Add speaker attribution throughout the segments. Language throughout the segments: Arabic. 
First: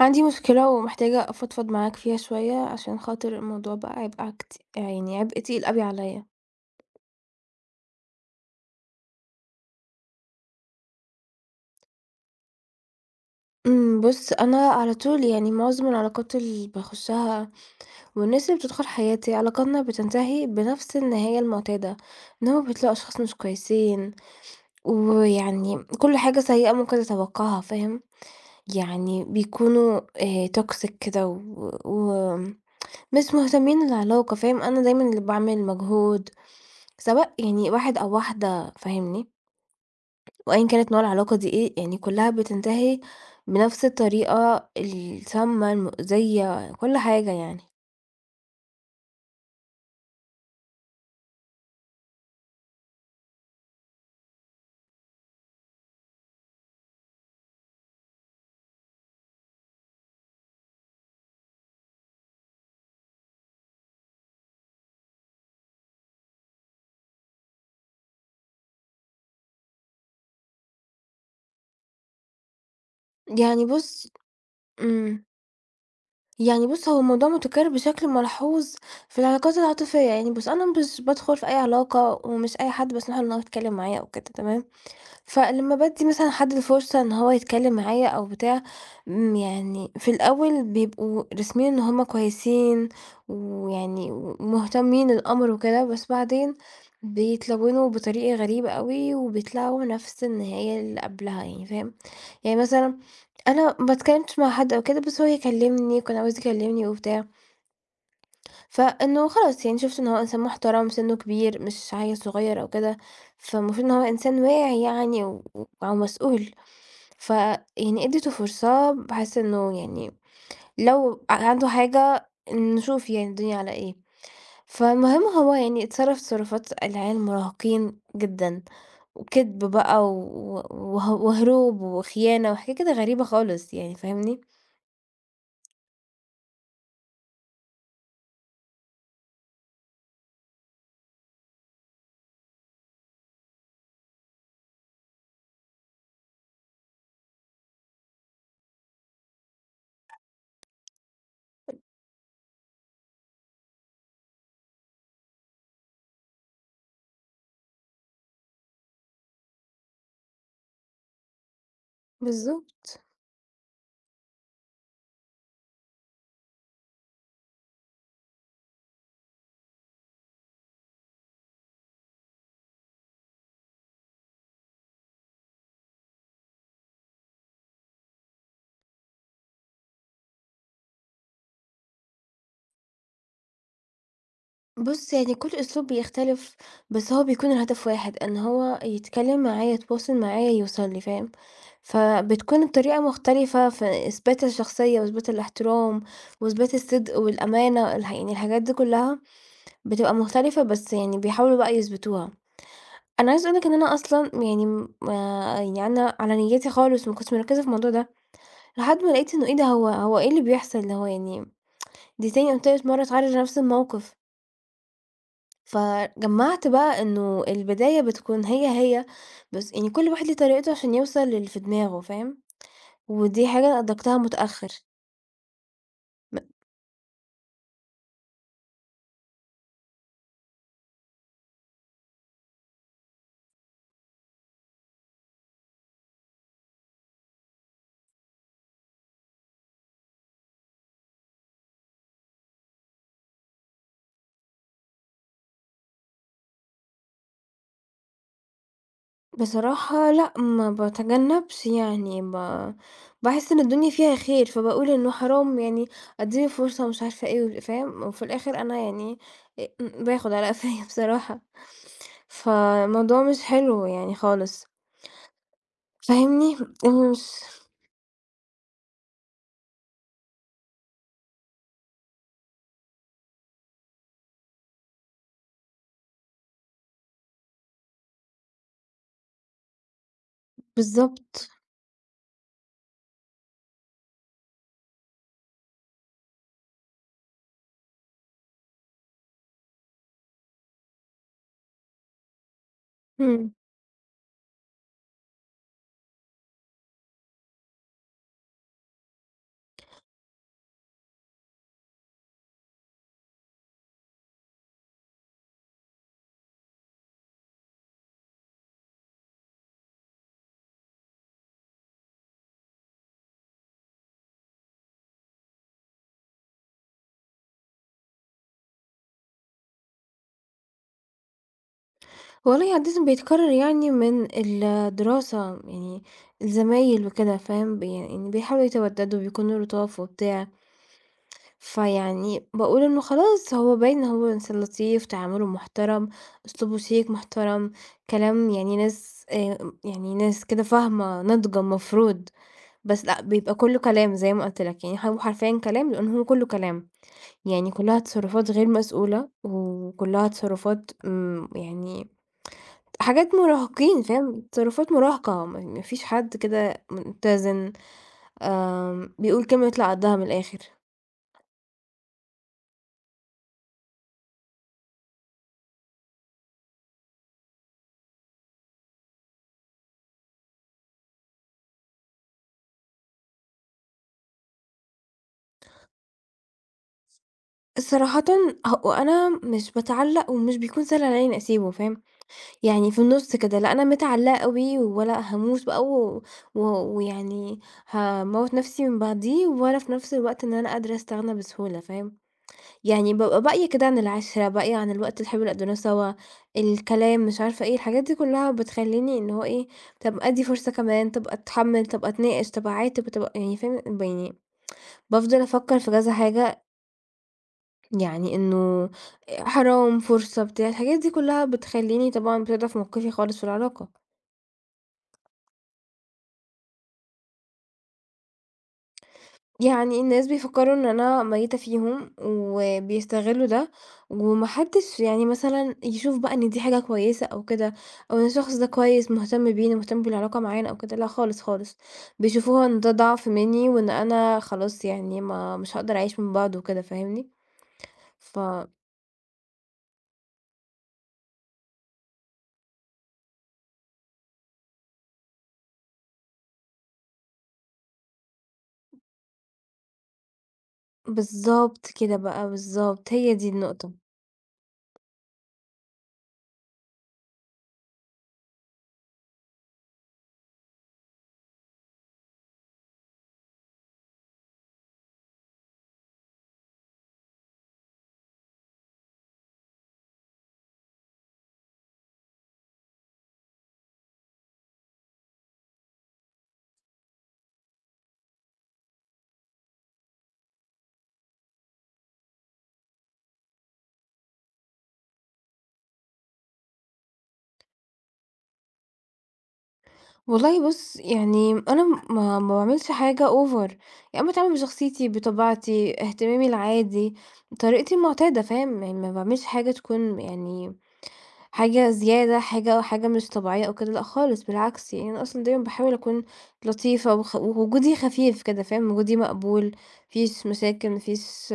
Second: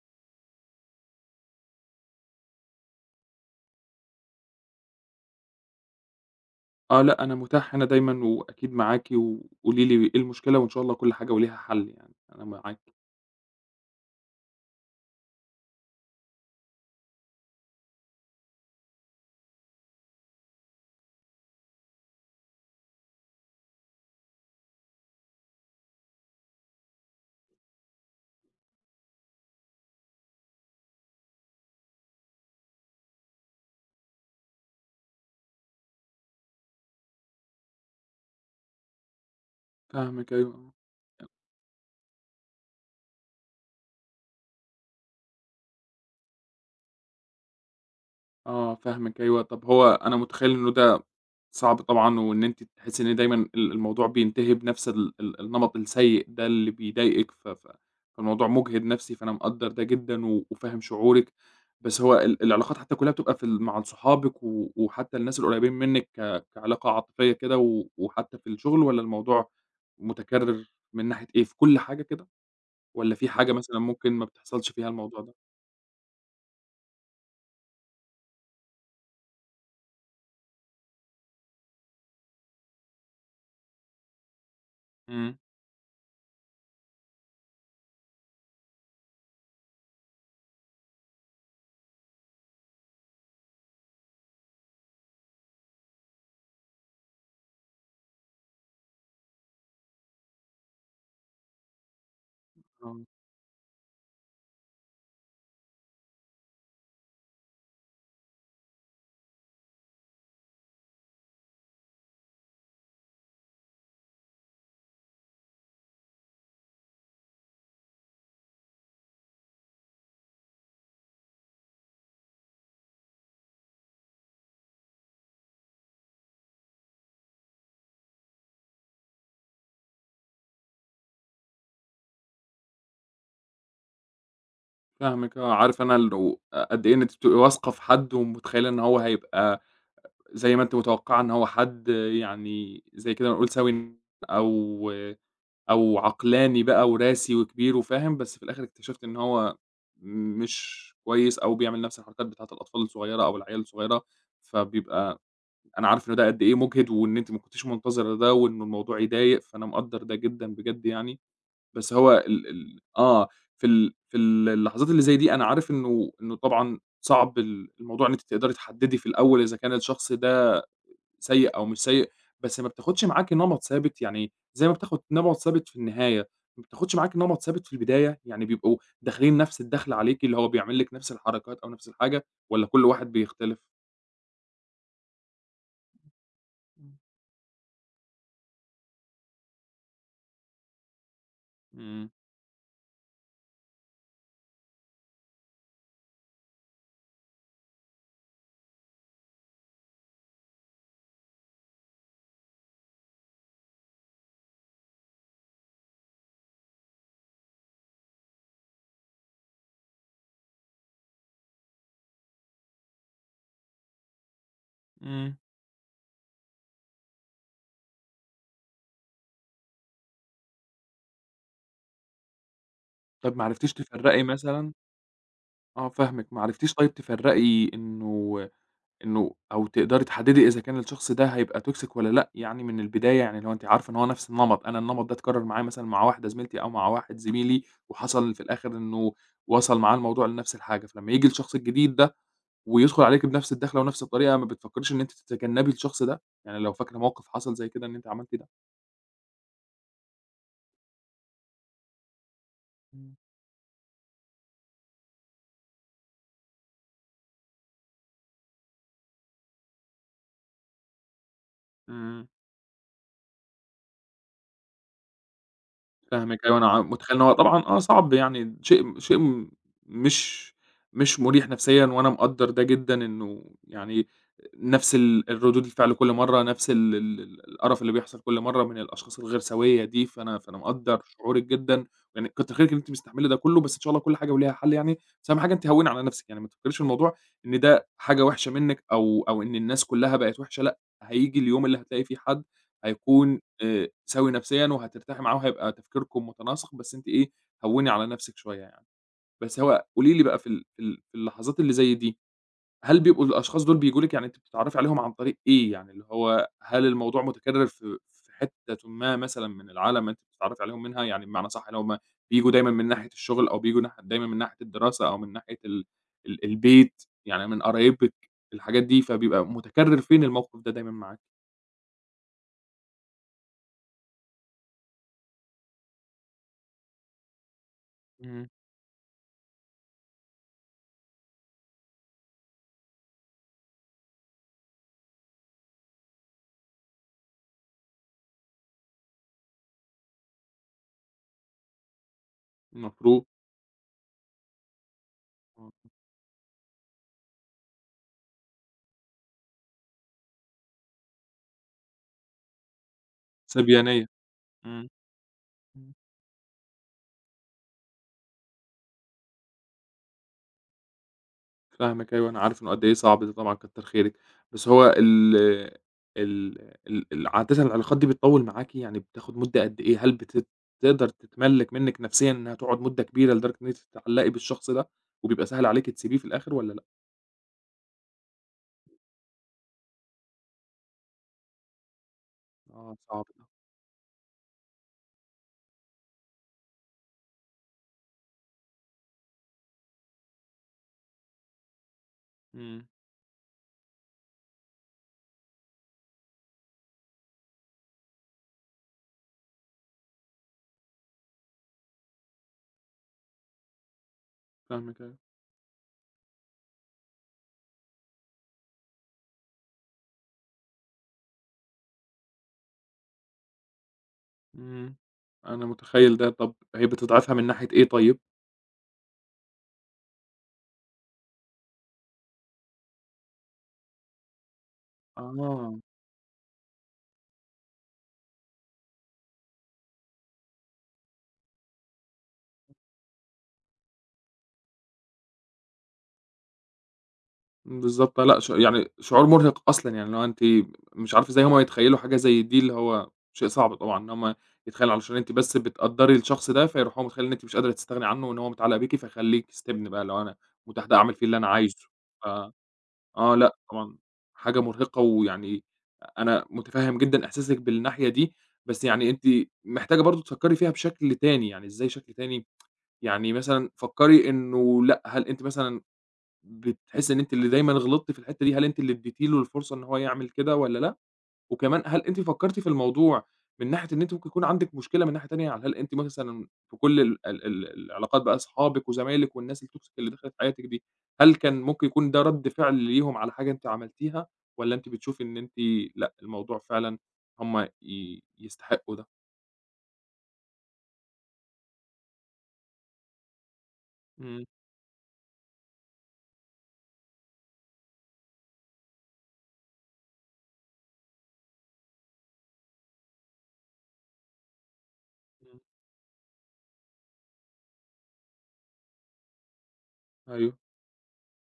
Speaker 1: عندي مشكلة ومحتاجة أفضفض معاك فيها شوية عشان خاطر الموضوع بقى عبء عكت- يعني عبء تقيل أوي عليا.
Speaker 2: آه، لأ، أنا متاح هنا دايمًا وأكيد معاكِ، وقولي لي إيه المشكلة وإن شاء الله كل حاجة وليها حل يعني، أنا معاكِ.
Speaker 1: بص، أنا على طول يعني معظم العلاقات اللي بخشها والناس اللي بتدخل حياتي علاقاتنا بتنتهي بنفس النهاية المعتادة، إن هما بيطلعوا أشخاص مش كويسين، ويعني كل حاجة سيئة ممكن تتوقعها فاهم. يعني بيكونوا توكسيك كده، و... مش مهتمين العلاقة فاهم، أنا دايمًا اللي باعمل مجهود، سواء يعني واحد أو واحدة فاهمني،
Speaker 2: فاهمِك أيوه،
Speaker 1: وأيًا
Speaker 2: آه.
Speaker 1: كانت نوع العلاقة دي إيه، يعني كلّها بتنتهي بنفس الطريقة السامة، المؤذية، كل حاجة يعني.
Speaker 2: آه، فاهمِك أيوه، طَب هو أنا متخيّل إنه ده صعب طبعًا، وإن أنتِ تحسّي إن دايمًا الموضوع بينتهي بنفْس ال ال النمط السيء ده اللي بيضايقِك، ف ف فالموضوع مُجهِد نفْسي، فأنا مقدّر ده جدًا وفاهم شعورِك، بس هو العلاقات حتى كلّها بتبقى في ال مع صحابِك وحتى الناس القريّبين منِّك كعلاقة عاطفية كده وحتى في الشغل والّا الموضوع متكرّر من ناحية إيه، في كل حاجة كده والّا في حاجة
Speaker 1: يعني
Speaker 2: مثلًا
Speaker 1: بُص،
Speaker 2: ممكن ما بتحصلش فيها الموضوع
Speaker 1: إمم،
Speaker 2: ده؟
Speaker 1: يعني بُص هو الموضوع متكرر بشكل ملحوظ في العلاقات العاطفية، يعني بُص أنا مش بادخل في أي علاقة ومش أي حد باسمح له إن هو يتكلم معايا أو كده تمام؟
Speaker 2: إمم،
Speaker 1: فلمّا بادّي مثلًا حد الفرصة إن هو يتكلّم معايا أو بتاع، يعني في الأول بيبقوا رسمين إن هُم كويسين، ويعني ومهتمين للأمر وكده، بس بعدين بيتلوّنوا بطريقة غريبة أوي، وبيطلعوا نفس النهاية اللي قبلها يعني فاهم؟ يعني مثلًا
Speaker 2: آه.
Speaker 1: أنا ما اتكلّمتش مع حد أو كده، بس هو يكلّمني وكان عاوز يكلّمني وبتاع، فإنه خلاص يعني شُفت إن هو إنسان محترم، سِنُّه كبير، مش عيّل صغير أو كده، فالمفروض إن هو إنسان واعي يعني و ومسؤول. ف يعني اديته فرصة بحيث إنه يعني لو عنده حاجة نشوف يعني الدنيا على إيه، فالمهم هو يعني اتصرف تصرفات العيال المراهقين جدًا، وكدب بقى و وه وهروب وخيانة وحاجات كده غريبة خالص يعني فاهمني؟
Speaker 2: فاهمِك آه، عارف أنا الو قد إيه إن أنتِ بتبقي واثقة في حد ومتخيّلة إن هو هيبقى زي ما أنتِ متوقّعة إن هو حد يعني زي كده نقول سوي أو عقلاني بقى وراسي وكبير وفاهم، بس في الآخر اكتشفت إن هو مش كويس أو بيعمل نَفْس الحركات بتاعة الأطفال الصغيّرة أو العيال الصغيّرة، فبيبقى أنا عارف إن ده قد إيه مُجهِد وإن أنتِ ما كنتيش منتظرة ده وإنه الموضوع يضايق، فأنا مقدّر ده جدًا بجد يعني. بس هو ال ال
Speaker 1: بالضبط.
Speaker 2: آه، في ال في ال اللحظات اللي زي دي أنا عارف إنه طبعًا صعب الموضوع إن أنتِ تقدري تحدّدي في الأول إذا كان الشخص ده سيء أو مش سيء، بس ما بتاخدش معاكِ نمَط ثابت، يعني زي ما بتاخد نمَط ثابت في النهاية، ما بتاخدش معاكِ نمَط ثابت في البداية؟ يعني بيبقوا داخلين نفس الدَخلة عليكِ، اللي هو بيعمل لِك نفس الحركات أو نفس الحاجة والّا كل واحد بيختلف؟
Speaker 1: بُص يعني كل أسلوب بيختلف، بس هو بيكون الهدف واحد، إن هو يتكلم معايا، يتواصل معايا، يوصل لي، فاهم؟
Speaker 2: إمم،
Speaker 1: فبتكون الطريقة مختلفة في إثبات الشخصية وإثبات الاحترام وإثبات الصدق والأمانة الحاجات دي كلّها بتبقى مختلفة، بس يعني بيحاولوا بقى يثبتوها. أنا عايزة أقول لك إن أنا أصلًا يعني م يعني أنا على نيّتي خالص ما كنتش مركّزة في الموضوع ده، لحد ما لقيت إنه إيه ده هو إيه اللي بيحصل، اللي هو يعني دي تاني أو تالت مرّة اتعرّض لنفس الموقف،
Speaker 2: إمم.
Speaker 1: فجمّعت بقى إنه البداية بتكون هي، بس يعني كل واحد ليه طريقته عشان يوصل للي في دماغه، فاهم؟
Speaker 2: طَب ما
Speaker 1: ودي
Speaker 2: عرفتيش
Speaker 1: حاجة أدركتها
Speaker 2: تفرّقي
Speaker 1: متأخّر.
Speaker 2: مثلًا
Speaker 1: م
Speaker 2: آه فاهمِك، ما عرفتيش طيب تفرّقي إنه أو تقدري تحددي إذا كان الشخص ده هيبقى toxic والّا لأ يعني من البداية، يعني لو أنتِ عارفة إن هو نفس النمط، أنا النمط ده اتكرر معايا مثلًا مع واحدة زميلتي أو مع واحد زميلي، وحصل في الآخر إنه وصل معاه الموضوع لنفس الحاجة، فلما ييجي الشخص الجديد ده ويدخل عليكِ بنفس الدخلة ونفس الطريقة، ما بتفكريش إن أنتِ تتجنبي الشخص ده؟ يعني لو فاكرة موقف حصل زي كده إن أنتِ عملتِ ده؟
Speaker 1: بصراحة لأ، ما باتجنبش يعني ب
Speaker 2: إمم.
Speaker 1: باحس إن الدنيا فيها خير، فباقول إنه حرام يعني أدّيله فرصة ومش عارفة إيه وال فاهم؟ وفي الآخر أنا يعني باخد على قفايا بصراحة،
Speaker 2: إمم.
Speaker 1: فالموضوع مش حلو يعني خالص،
Speaker 2: فاهمِك
Speaker 1: فاهمني؟
Speaker 2: أيوه، أنا ع متخيّل
Speaker 1: مش
Speaker 2: إن هو طبعًا آه صعب يعني شيء شيء م مش مش مُريح نفسيًا، وأنا مقدّر ده جدًا إنه يعني نفس الردود الفعل كل مرّة، نفس ال ال ال القرف اللي بيحصل كل مرّة من الأشخاص الغير سويّة دي، فأنا مقدّر شعورِك
Speaker 1: بالضبط،
Speaker 2: جدًا، يعني كتر خيرِك إن أنتِ مستحملة ده كلّه، بس إن شاء الله كل حاجة وليها حل يعني، بس أهم حاجة أنتِ هوّني على نفسِك، يعني ما تفكّريش في الموضوع إن ده حاجة وحشة منِّك أو إن الناس كلّها بقت وحشة، لأ، هييجي اليوم اللي هتلاقي فيه حد هيكون
Speaker 1: إمم،
Speaker 2: سَوِي نفسيًا وهترتاحي معاه وهيبقى تفكيركم متناسق، بس أنتِ إيه، هوّني على نفسِك شوية يعني. بس هو قولي لي بقى في ال في ال في اللحظات اللي زي دي، هل بيبقوا الأشخاص دول بييجوا لِك يعني أنتِ بتتعرّفي عليهم عن طريق إيه يعني، اللي هو هل الموضوع متكرر في حتةٍ ما مثلًا من العالم أنتِ بتتعرّفي عليهم منها؟ يعني بمعنى صح اللي هُم بييجوا دايمًا من ناحية الشغل أو بييجوا ناح دايمًا من ناحية الدراسة أو من ناحية ال البيت، يعني من قرايبِك، الحاجات دي، فبيبقى متكرر فين الموقف ده دايمًا معاكِ؟
Speaker 1: والله عادةً بيتكرر يعني من الدراسة يعني الزمايل وكده فاهم؟ يعني
Speaker 2: إمم.
Speaker 1: بيحاولوا يتودّدوا، بيكونوا لطاف وبتاع. فيعني باقول إنه خلاص هو باين إن هو إنسان لطيف، تعامله محترم، أسلوبه شيك محترم، كلام يعني ناس يعني ناس كده فاهمة، ناضجة المفروض، بس لأ،
Speaker 2: المفروض،
Speaker 1: بيبقى كلّه كلام زي ما قُلت لك، يعني هو حرفيًا
Speaker 2: آه،
Speaker 1: كلام لإن هو كلّه كلام، يعني كلّها تصرفات غير مسؤولة، وكلّها تصرفات يعني حاجات مراهقين
Speaker 2: سبيانية.
Speaker 1: فاهم،
Speaker 2: إمم،
Speaker 1: تصرفات مراهقة، ما
Speaker 2: إمم،
Speaker 1: فيش حد كده متزن، بيقول كلمة يطلع قدّها من الآخر.
Speaker 2: فاهمِك أيوه، أنا عارف إنه قد إيه صعب ده طبعًا كتّر خيرِك، بس هو ال ال ال ال عادةً العلاقات دي بتطوّل معاكِ يعني بتاخد مدة قد إيه؟ هل بت تقدر تتملّك منِّك نفسيًا إنها تقعد مدة كبيرة لدرجة إن أنتِ تتعلّقي بالشخص ده، وبيبقى سهل عليكِ تسيبيه في الآخر والّا لأ؟
Speaker 1: صراحةً هو أنا مش باتعلّق ومش بيكون سهل عليّا إنّي أسيبه فاهم، يعني
Speaker 2: آه
Speaker 1: في
Speaker 2: صعب
Speaker 1: النُص
Speaker 2: ده،
Speaker 1: كده، لا أنا متعلّقة أوي ولا هاموت بقى و و ويعني هاموّت نَفْسي من بعضيه، ولا في نَفْس الوقت إن أنا قادرة أستغنى بسهولة فاهم،
Speaker 2: إمم،
Speaker 1: يعني بابقى باقية كده عن العِشرة، باقية عن الوقت الحلو اللي قضّيناه سوا، الكلام مش عارفة إيه، الحاجات دي كلّها بتخلّيني إن هو إيه، طَب أدّي فرصة كمان، طَب أتحمّل، طَب أتناقش، طَب أعاتب، طَب يعني فاهم، يعني
Speaker 2: فاهمِك أيوه،
Speaker 1: بافضل أفكّر في كذا حاجة يعني إنه حرام، فرصة، بتاع، الحاجات دي كلّها بتخلّيني طبعًا بتضعف في موقفي خالص في العلاقة،
Speaker 2: إمم، أنا متخيّل ده، طَب هي بتضعفها من ناحية إيه طيب؟
Speaker 1: يعني الناس بيفكّروا إن أنا ميّتة فيهم وبيستغلّوا ده، وما حدّش يعني مثلًا
Speaker 2: آه.
Speaker 1: يشوف بقى إن دي حاجة كويسة أو كده، أو إن الشخص ده كويس مهتم بينا، مهتم بالعلاقة معانا أو كده، لأ خالص، خالص، بيشوفوها إن ده ضعف منّي وإن أنا خلاص يعني ما مش هاقدر أعيش من بعده وكده، فاهمني؟
Speaker 2: بالضبط،
Speaker 1: ف
Speaker 2: لأ ش يعني شعور مرهق أصلًا، يعني اللي هو أنتِ مش عارفة إزاي هُم يتخيّلوا حاجة زي دي، اللي هو شيء صعب طبعًا إن هُم يتخيّلوا علشان أنتِ بس بتقدّري الشخص ده، فيروحوا هو متخيّل إن أنتِ مش قادرة تستغني عنه وإن هو متعلق بيكِ، فيخلّيكِ استبن بقى، اللي هو أنا متاح ده أعمل فيه اللي أنا
Speaker 1: بالضبط
Speaker 2: عايزه.
Speaker 1: كده
Speaker 2: ف
Speaker 1: بقى، بالضبط، هي
Speaker 2: آه،
Speaker 1: دي
Speaker 2: لأ
Speaker 1: النقطة.
Speaker 2: طبعًا حاجة مرهقة، ويعني أنا متفهّم جدًا إحساسِك بالناحية دي، بس يعني أنتِ محتاجة برضه تفكّري فيها بشكل تاني، يعني إزاي شكل تاني؟ يعني مثلًا فكّري إنه لأ، هل أنتِ مثلًا بتحسي إن أنتِ اللي دايمًا غلطتِ في الحتّة دي، هل أنتِ اللي ادّيتِ له الفرصة إن هو يعمل كده والّا لأ؟ وكمان هل أنتِ فكّرتِ في الموضوع من ناحية إن أنتِ ممكن يكون عندِك مشكلة من ناحية تانية، يعني هل أنتِ مثلًا في كل ال ال ال العلاقات بقى أصحابِك وزمايلِك والناس الtoxic اللي دخلت حياتِك دي، هل كان ممكن يكون ده رَد فعل ليهم على حاجة أنتِ عملتيها والّا أنتِ بتشوفي إن أنتِ لأ، الموضوع فعلًا هم ي يستحقوا ده؟
Speaker 1: والله بُص، يعني أنا ما باعملش حاجة over، يعني
Speaker 2: إمم،
Speaker 1: باتعامل بشخصيتي، بطباعتي، اهتمامي العادي، طريقتي المعتادة، فاهم؟ يعني ما باعملش حاجة تكون يعني حاجة زيادة، حاجة مش طبيعية أو كده، لأ خالص بالعكس، يعني أنا أصلًا
Speaker 2: إمم،
Speaker 1: دايمًا باحاول أكون لطيفة ووجودي خفيف كده، فاهم؟ وجودي مقبول، ما فيش
Speaker 2: أيوه.
Speaker 1: مشاكل، ما فيش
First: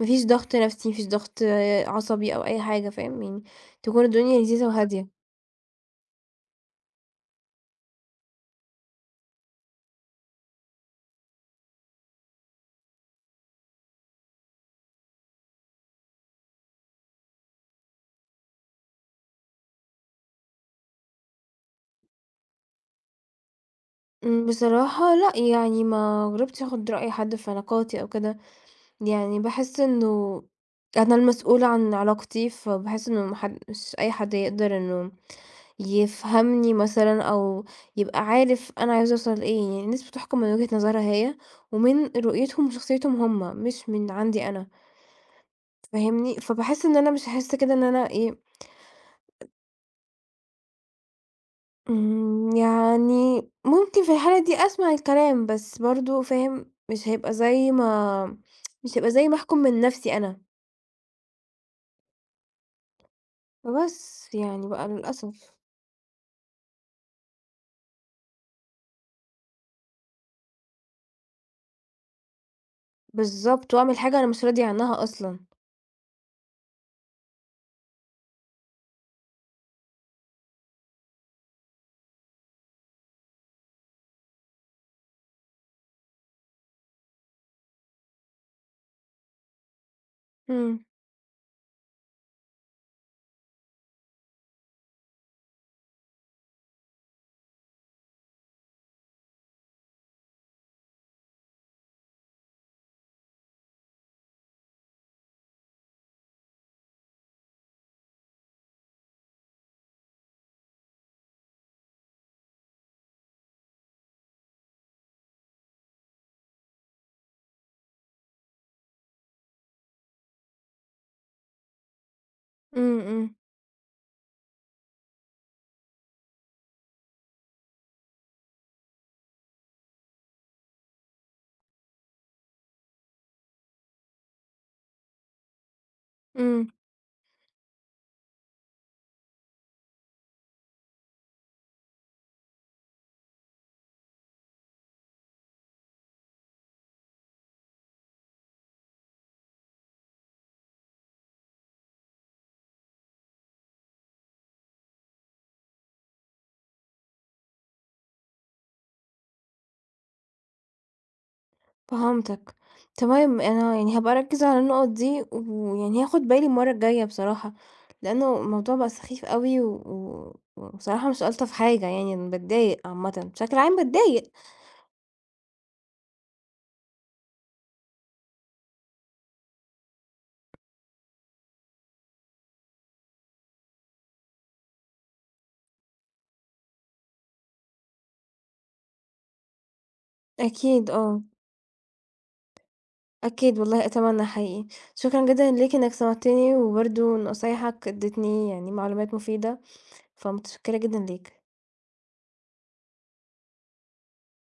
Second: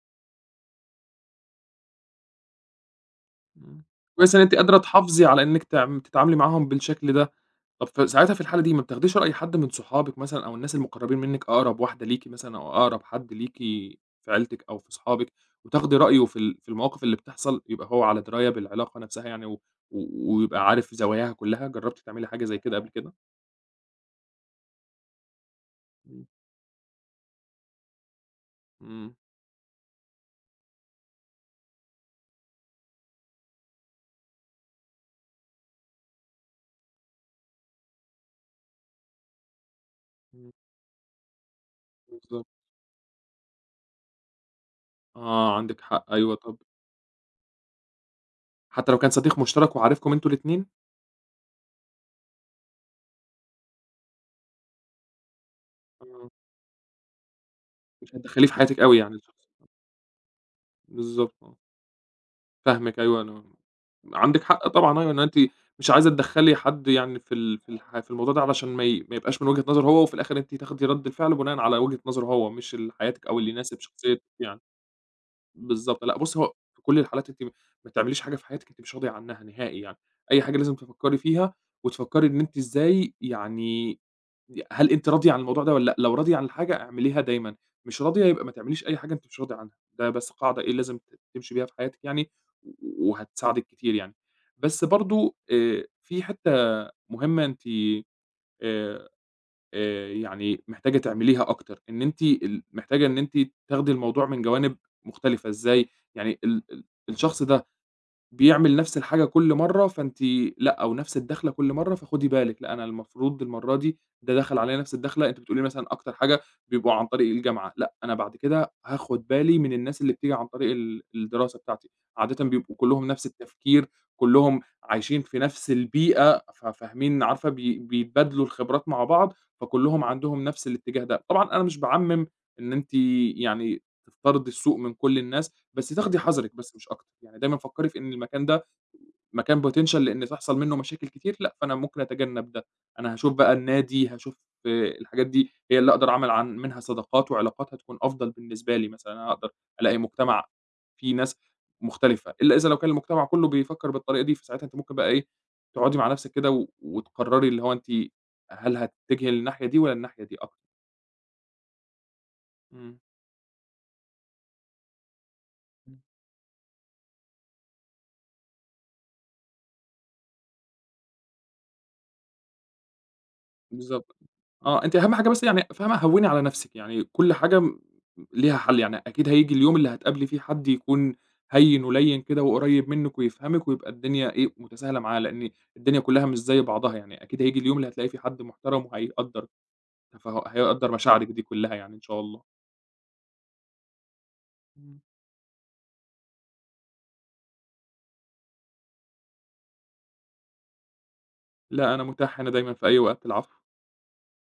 Speaker 1: ما فيش ضغط نفسي، ما فيش ضغط آه، عصبي أو أي حاجة، فاهم؟ يعني
Speaker 2: إمم.
Speaker 1: تكون
Speaker 2: كويس
Speaker 1: الدنيا
Speaker 2: إن أنتِ
Speaker 1: لذيذة
Speaker 2: قادرة
Speaker 1: وهادية.
Speaker 2: تحافظي على إنِّك تعم تتعاملي معاهم بالشكل ده. طب ف ساعتها في الحالة دي ما بتاخديش رأي حد من صحابِك مثلًا أو الناس المقرّبين منِّك، أقرب واحدة ليكِ مثلًا أو أقرب حد ليكِ في عيلتِك أو في صحابِك، وتاخدي رأيه في في المواقف اللي بتحصل، يبقى هو على دراية بالعلاقة نفسها يعني و و ويبقى عارف زواياها كلّها، جرّبتِ تعملي حاجة زي كده قبل كده؟
Speaker 1: بصراحة لأ، يعني
Speaker 2: إمم،
Speaker 1: ما جرّبتش آخُد رأي حد في علاقاتي أو كده،
Speaker 2: إمم،
Speaker 1: يعني باحس إنه أنا المسؤولة عن علاقتي، فباحس إنه ما حد مش أي حد يقدر إنه يفهمني مثلًا أو يبقى عارف أنا عايزة أوصل لإيه، يعني الناس بتحكُم
Speaker 2: إمم،
Speaker 1: من وجهة نظرها هي ومن
Speaker 2: بالضبط.
Speaker 1: رؤيتهم وشخصيتهم هم، مش من عندي أنا،
Speaker 2: آه، عندِك حق
Speaker 1: فاهمني؟
Speaker 2: أيوه طب
Speaker 1: فباحس إن أنا مش هاحس كده إن أنا إيه.
Speaker 2: حتى لو كان صديق مشترك وعارفكم أنتم الاتنين؟
Speaker 1: إمم، يعني ممكن في الحالة دي أسمع الكلام، بس برضه
Speaker 2: آه،
Speaker 1: فاهم، مش هيبقى زي
Speaker 2: مش
Speaker 1: ما
Speaker 2: هتدخّليه في حياتِك
Speaker 1: مش
Speaker 2: أوي
Speaker 1: هيبقى
Speaker 2: يعني
Speaker 1: زي ما
Speaker 2: الشخص
Speaker 1: أحكُم من نَفْسي أنا،
Speaker 2: بالضبط، آه. فاهمِك أيوه، أنا
Speaker 1: فبس
Speaker 2: عندِك
Speaker 1: يعني
Speaker 2: حق
Speaker 1: بقى
Speaker 2: طبعًا أيوه، إن أنتِ
Speaker 1: للأسف.
Speaker 2: مش عايزة تدخّلي حد يعني في ال في الح في الموضوع ده علشان ما يبقاش من وجهة نظره هو، وفي الآخر أنتِ تاخدي رَد الفعل بناءً على وجهة نظره هو، مش حياتِك أو اللي
Speaker 1: بالضبط،
Speaker 2: يناسب
Speaker 1: وأعمل حاجة
Speaker 2: شخصيتِك
Speaker 1: أنا مش
Speaker 2: يعني.
Speaker 1: راضية عنّها أصلًا.
Speaker 2: بالضبط، لأ بُصّي هو في كل الحالات أنتِ ما تعمليش حاجة في حياتِك أنتِ مش راضية عنها نهائي يعني، أي حاجة لازم تفكّري فيها وتفكّري إن أنتِ إزاي يعني هل أنتِ راضية عن الموضوع ده والّا لأ؟ لو راضية عن الحاجة اعمليها دايمًا، مش راضية يبقى ما تعمليش أي حاجة أنتِ مش راضية عنها، ده بس قاعدة إيه
Speaker 1: إمم،
Speaker 2: لازم تمشي بيها في حياتِك يعني وهتساعدِك كتير يعني. بس برضه في حتّة مهمة أنتِ آآ يعني محتاجة تعمليها أكتر، إن أنتِ ال محتاجة إن أنتِ تاخدي الموضوع من جوانب مختلفة، إزاي؟ يعني ال ال الشخص ده بيعمل نفس الحاجة كل مرّة، فأنتِ لأ، أو نفس الدخلة كل مرّة، فخدي بالِك، لأ أنا المفروض المرّة دي ده دخل عليَّ نفس الدخلة، أنتِ بتقولي لي مثلًا أكتر حاجة بيبقوا عن طريق الجامعة، لأ أنا بعد كده هاخد بالي من الناس اللي بتيجي عن طريق الدراسة بتاعتي، عادةً بيبقوا
Speaker 1: إمم،
Speaker 2: كلّهم نفس
Speaker 1: إمم،
Speaker 2: التفكير، كلّهم عايشين في نفس البيئة، ففاهمين عارفة بيتبادلوا الخبرات مع بعض، فكلّهم عندهم نفس الاتجاه ده، طبعًا أنا مش باعمم إن أنتِ يعني تفترضي السوء من كل الناس، بس تاخدي حذرِك
Speaker 1: إمم،
Speaker 2: بس مش أكتر، يعني دايمًا فكّري في إن المكان ده مكان potential لإن تحصل منّه مشاكل كتير، لأ، فأنا ممكن أتجنّب ده، أنا هاشوف بقى النادي، هاشوف الحاجات دي هي اللي أقدر أعمل عن منها صداقات وعلاقات هتكون أفضل بالنسبة لي مثلًا، أنا هاقدر ألاقي مجتمع فيه ناس مختلفة، إلا إذا لو كان المجتمع كلّه بيفكّر بالطريقة دي، فساعتها أنتِ ممكن بقى إيه، تقعدي مع نَفْسِك كده وتقرّري اللي هو أنتِ هل هتتجهي للناحية دي والّا الناحية دي أكتر.
Speaker 1: فهمتك.
Speaker 2: إمم.
Speaker 1: تمام، أنا يعني هابقى أركّز على النُقط دي، ويعني هاخُد بالي المَرّة الجاية بصراحة، لإنه الموضوع بقى سخيف أوي و و وبصراحة مش ألطف حاجة يعني، أنا باتضايق عامةً، بشكل عام
Speaker 2: بالضبط.
Speaker 1: باتضايق.
Speaker 2: آه، أنتِ أهم حاجة بس يعني فاهمة، هوّني على نَفْسِك، يعني كل حاجة م ليها حَل، يعني أكيد هييجي اليوم اللي هتقابلي فيه حد يكون هيّن ولَيِّن كده وقريّب منِّك ويفهمِك ويبقى الدنيا إيه، متساهلة معاه، لإن الدنيا كُلّها مش زي بعضها يعني، أكيد هييجي اليوم اللي هتلاقي فيه حد محترم وهيقدّر هيقدّر
Speaker 1: أكيد،
Speaker 2: آه.
Speaker 1: آه.
Speaker 2: مشاعرِك دي كُلّها يعني إن شاء الله.
Speaker 1: أكيد والله أتمنى حقيقي.
Speaker 2: إمم.
Speaker 1: شكرًا جدًا ليك إنك سمعتني، وبرضه نصايحك ادّتني يعني معلومات مفيدة، فمتشكرة جدًا ليك.
Speaker 2: لأ، أنا متاح هنا دايمًا في أي وقت، العفو.